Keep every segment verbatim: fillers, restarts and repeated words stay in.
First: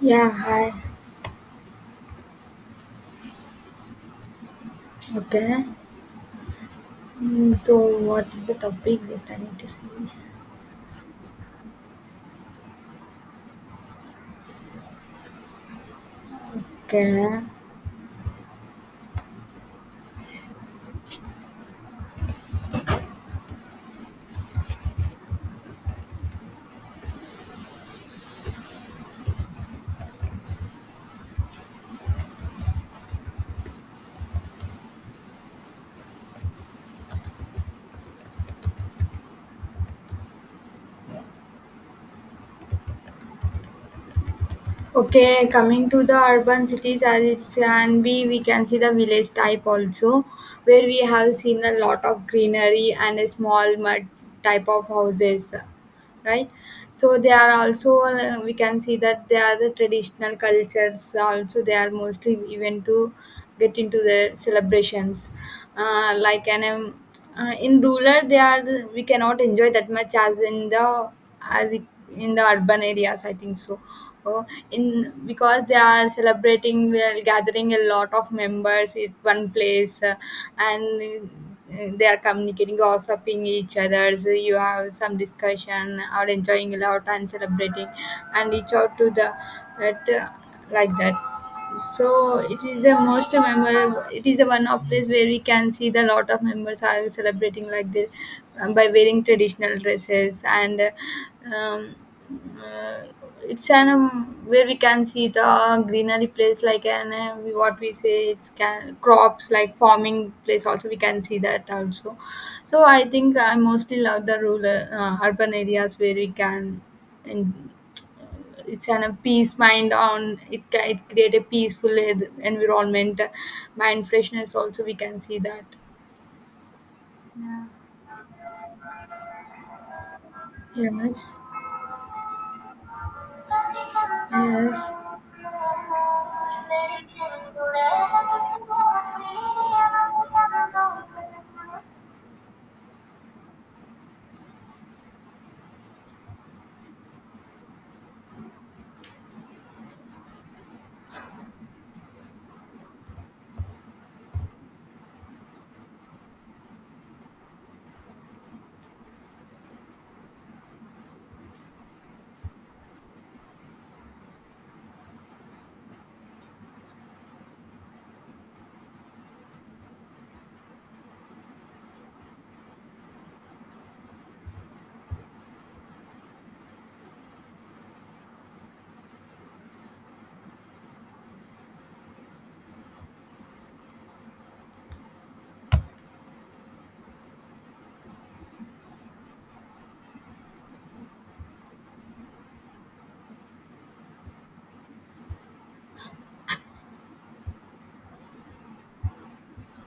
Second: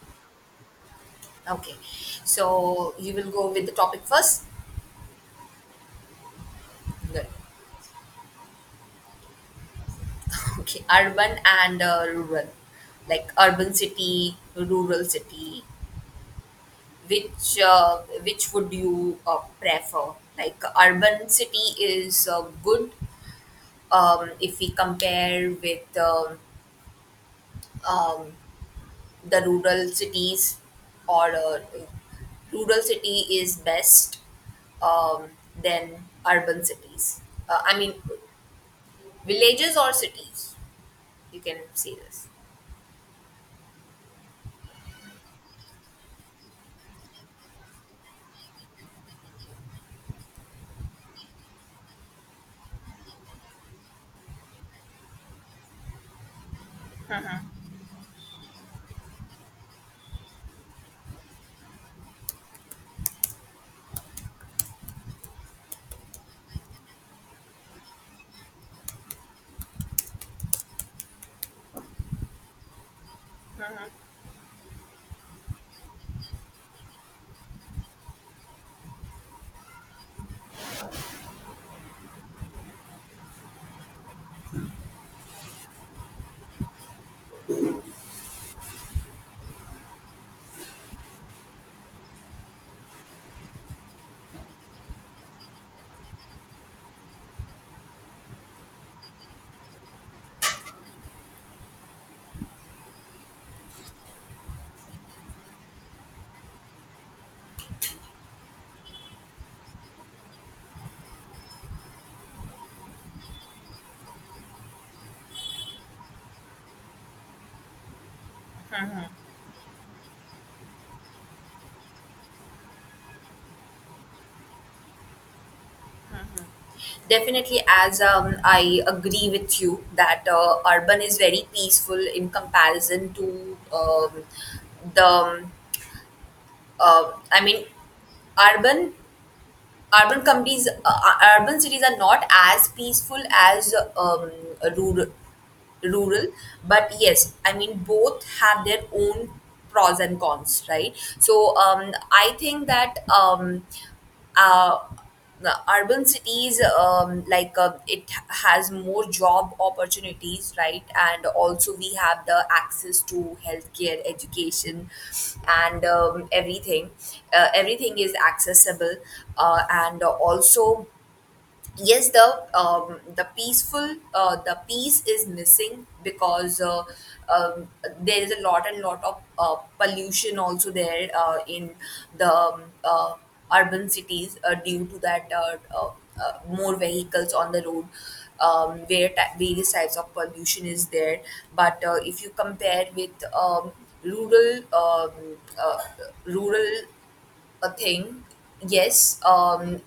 Yeah, hi. Okay, so you will go with the topic first. Okay. Good. Mm, So, what is the topic? Just I need to see. Okay, urban and uh, rural, like urban city, rural city. Okay. Which uh, which would you uh, prefer? Like urban city is uh, good um, if we compare with um, um, the rural cities, or uh, rural city is best um, than urban cities. Uh, I mean, villages or cities you can say this Okay, coming to the urban cities, as it can be, we can see the village type also, where we have seen a lot of greenery and a small mud type of houses. Right, so they are also uh, we can see that they are the traditional cultures also, they are mostly even to get into the celebrations, uh, like an um, uh, in rural they are the, we cannot enjoy that much as in the as it- in the urban areas, I think so. Oh, in because they are celebrating, well, gathering a lot of members at one place, uh, and uh, they are communicating, gossiping each other. So you have some discussion or enjoying a lot and celebrating, and reach out to the that uh, like that. So it is the most memorable. It is the one of place where we can see the lot of members are celebrating like this, um, by wearing traditional dresses and. Uh, um, uh, it's an um, Where we can see the greenery place like an uh, we- what we say it's can, crops like farming place also we can see that also. So I think I mostly love the rural uh, urban areas where we can and uh, it's an a peace mind on it ca- it create a peaceful en- environment, mind freshness also we can see that. definitely Yeah. as um, I agree with you that uh, urban is Yes. very peaceful in comparison to um, Yes. the um, uh, i mean urban urban companies uh, uh, urban cities are not as peaceful as um, rural rural but yes I mean both have their own pros and cons, right? So um, I think that um, uh, the urban cities, um, like uh, it has more job opportunities, right? And also we have the access to healthcare, education and um, everything. uh, everything is accessible, uh, and also yes, the um, the peaceful uh, the peace is missing because uh, um, there is a lot and lot of uh, pollution also there, uh, in the um, uh, urban cities uh, due to that, uh, uh, uh, more vehicles on the road, um, where ta- various types of pollution is there. But uh, if you compare with um, rural um, uh, rural a thing, yes um,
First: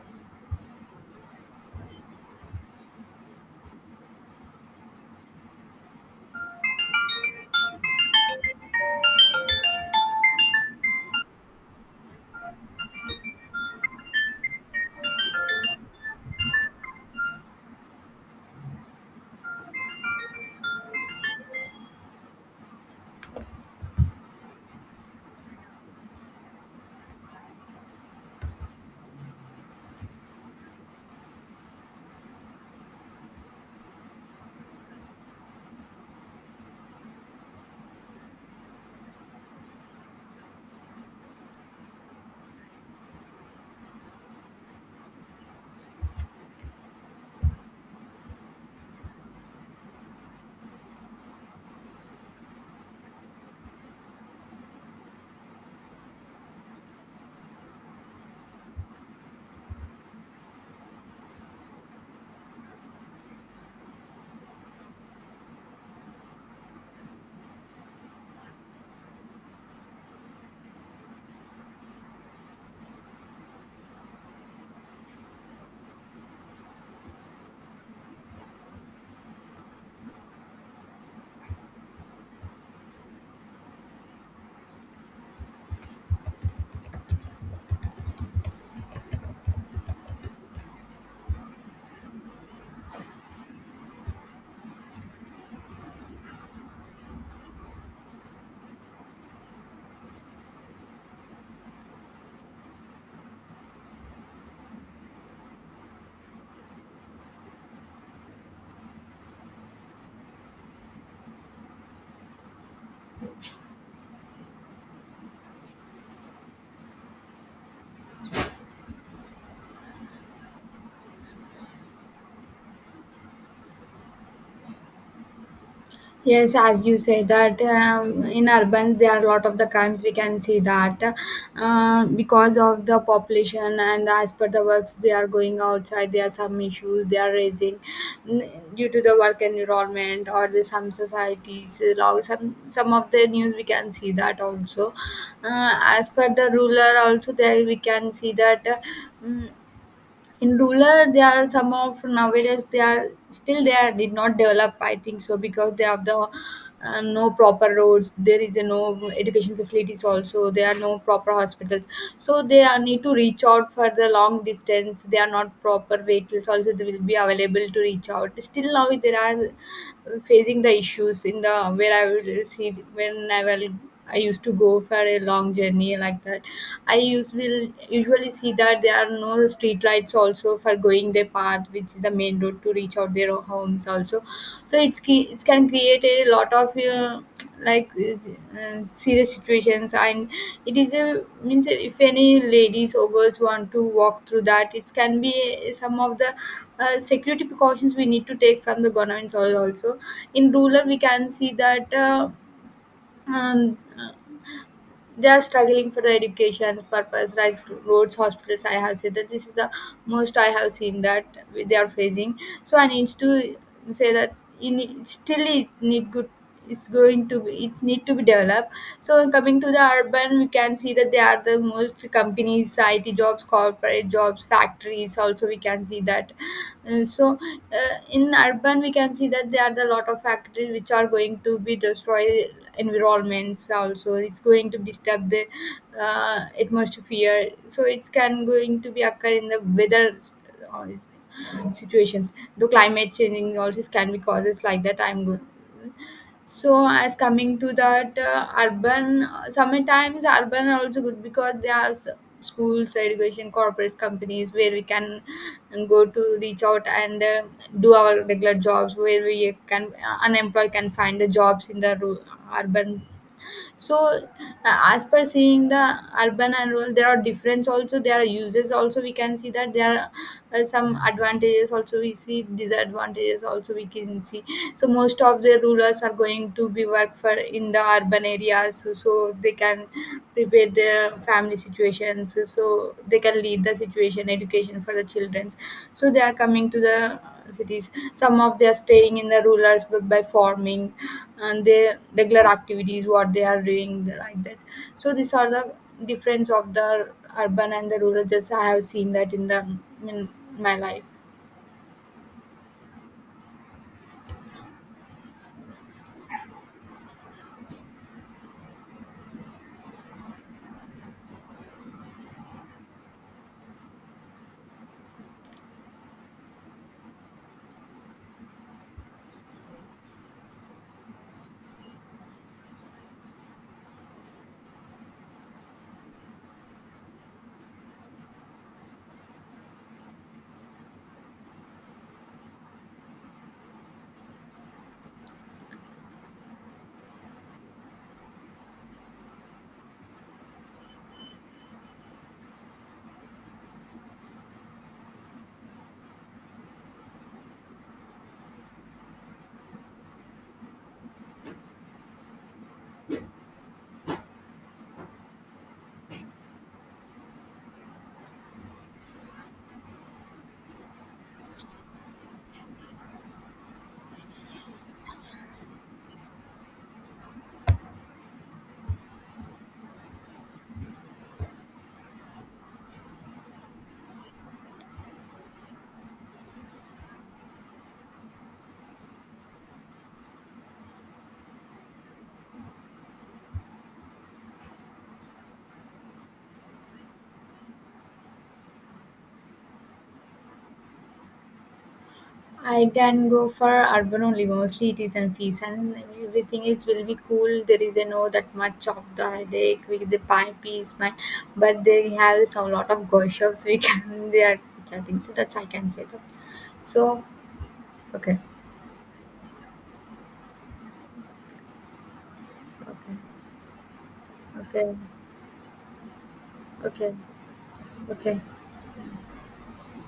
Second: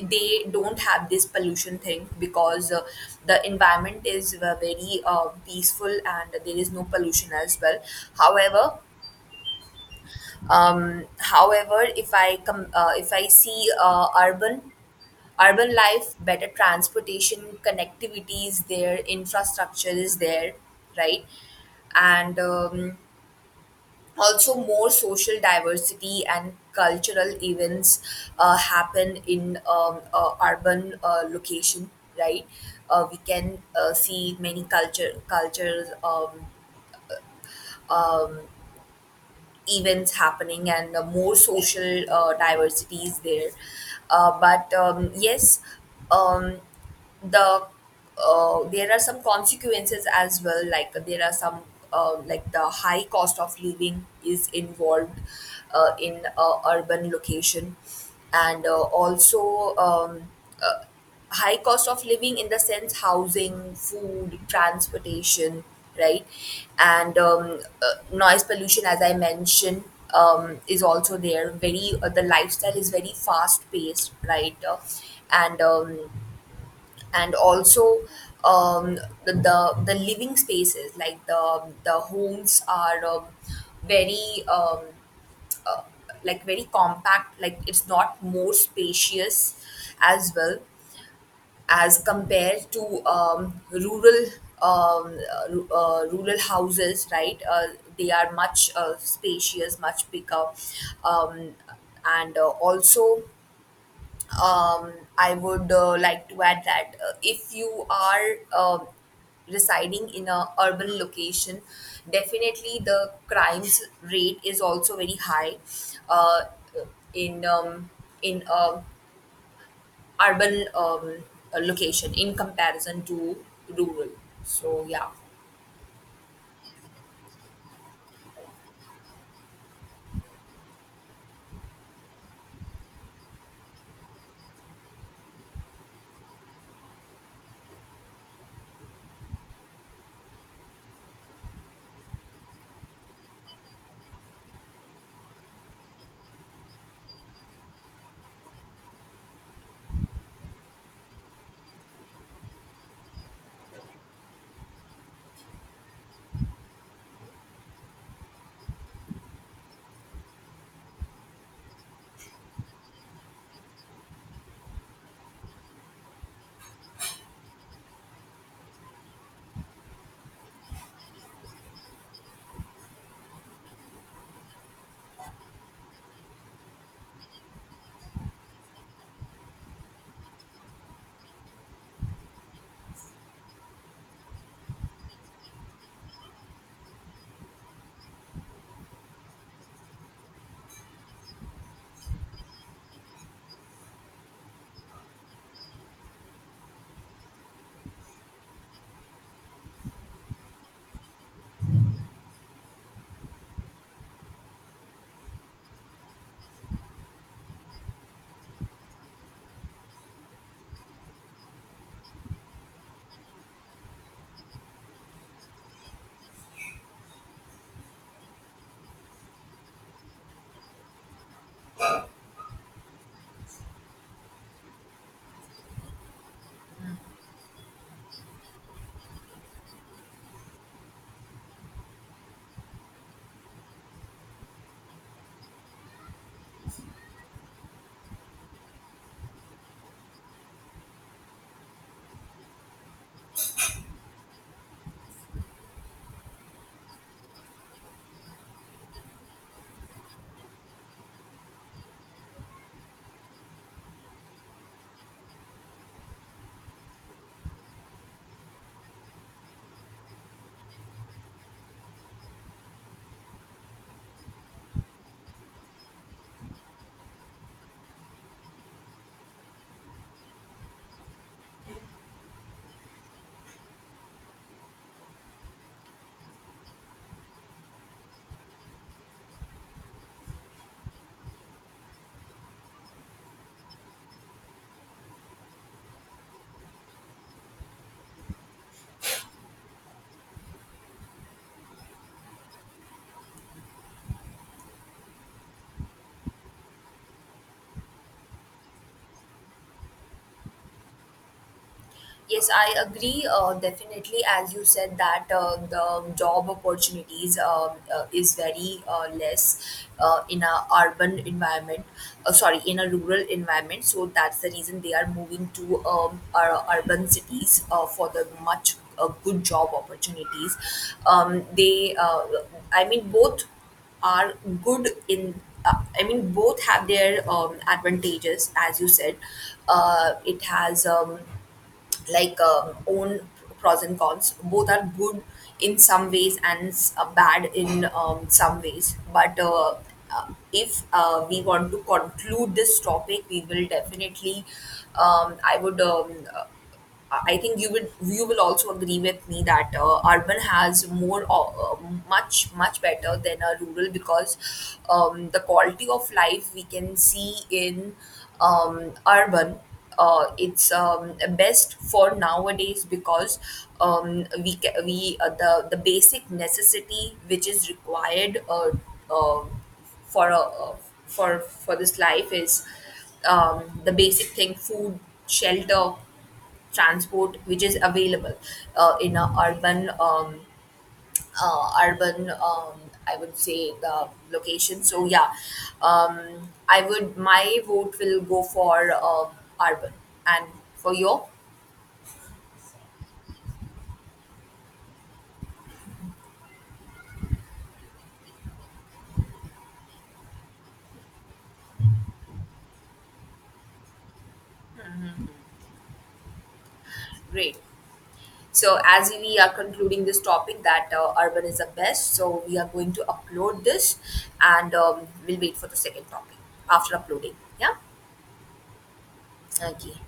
they don't have this pollution thing because uh, the environment is uh, very uh, peaceful and there is no pollution as well. However um however, if I come uh, if I see uh, urban urban life, better transportation connectivity is there, infrastructure is there, right? And um, also more social diversity and cultural events uh, happen in um, uh, urban uh, location, right? uh, we can uh, see many culture cultures um, events happening and uh, more social uh, diversity is there. Uh, but um, yes, um, the uh, there are some consequences as well. Like there are some uh, like the high cost of living is involved uh, in uh, urban location, and uh, also um, uh, high cost of living in the sense housing, food, transportation, right? And um, uh, noise pollution, as I mentioned, um, is also there. Very uh, the lifestyle is very fast paced, right? Uh, and um, and also um, the, the the living spaces, like the the homes are um, very um, like very compact. Like it's not more spacious as well as compared to um, rural um, uh, ru- uh, rural houses, right? Uh, they are much uh, spacious, much bigger, um, and uh, also um, I would uh, like to add that uh, if you are um residing in a urban location, definitely the crimes rate is also very high. Uh, in um, in a urban um, uh, location in comparison to rural. So yeah, Yes, as you say that um, in urban there are a lot of the crimes we can see that, uh, because of the population and as per the works they are going outside, there are some issues they are raising, mm, due to the work environment or the some societies, uh, law- some some of the news we can see that also. Uh, as per the ruler also, there we can see that, uh, mm, in rural there are some of nowadays they are still they are did not develop, I think so, because they have the uh, no proper roads, there is a no education facilities also, there are no proper hospitals, so they are need to reach out for the long distance, they are not proper vehicles also they will be available to reach out. Still now there are facing the issues in the where I will see when I will I used to go for a long journey like that. I usually usually see that there are no street lights also for going their path, which is the main road to reach out their homes also. So it's ki- it can create a lot of uh, like uh, serious situations, and it is a means if any ladies or girls want to walk through that, it can be some of the uh, security precautions we need to take from the government also. In rural, we can see that. Uh, um, they are struggling for the education purpose like roads, hospitals. I have said that this is the most I have seen that they are facing, so I need to say that in still it need good, it's going to be it's need to be developed. So coming to the urban, we can see that they are the most companies, IT jobs, corporate jobs, factories also we can see that. Uh, so uh, in urban we can see that there are the lot of factories which are going to be destroyed environments also, it's going to disturb the uh, atmosphere, so it can going to be occur in the weather s- uh, situations, the climate changing also can be causes like that, I'm good. So as coming to that uh, urban, uh, sometimes urban are also good because there are s- schools, education, corporate companies where we can uh, go to reach out and uh, do our regular jobs where we can, uh, unemployed can find the jobs in the ru- urban. So uh, as per seeing the urban and rural, there are difference also, there are uses also we can see, that there are uh, some advantages also we see, disadvantages also we can see. So most of the rulers are going to be work for in the urban areas, so, so they can prepare their family situations, so they can lead the situation, education for the children, so they are coming to the cities. Some of they are staying in the rural areas by by farming and their regular activities, what they are doing like that. So these are the difference of the urban and the rural. Just I have seen that in the in my life. yes, I agree. Uh, definitely, as you said, that uh, the job opportunities um uh, is very uh, less uh, in a urban environment. Uh, sorry, in a rural environment. So that's the reason they are moving to um, our urban cities uh, for the much uh, good job opportunities. Um, they, uh, I mean, both are good in uh, I mean both have their um, advantages. As you said, uh, it has um, like um, own pros and cons. Both are good in some ways and s- uh, bad in um, some ways, but uh, uh, if uh, we want to conclude this topic, we will definitely um, I would um, uh, I think you would you will also agree with me that uh, urban has more uh, much much better than a rural, because um, the quality of life we can see in um, urban, uh, it's um, best for nowadays because um, we ca- we uh, the the basic necessity which is required uh, uh, for a uh, for for this life is um, the basic thing, food, shelter, transport, which is available uh, in a urban um, uh, urban, um, I would say, the location. So yeah, um, I would my vote will go for uh, urban. And for your I can go for urban only. Mostly it is in peace and everything is will be cool. There is a no that much of the headache with the pipe is mine, but they have some lot of gossips. We can they are chatting. So that's I can say that. So great. okay. So as we are concluding this topic that uh, urban is the best, so we are going to Okay. upload this, and Okay. um, we'll wait for the second topic after Okay. uploading. Yeah, Okay. okay.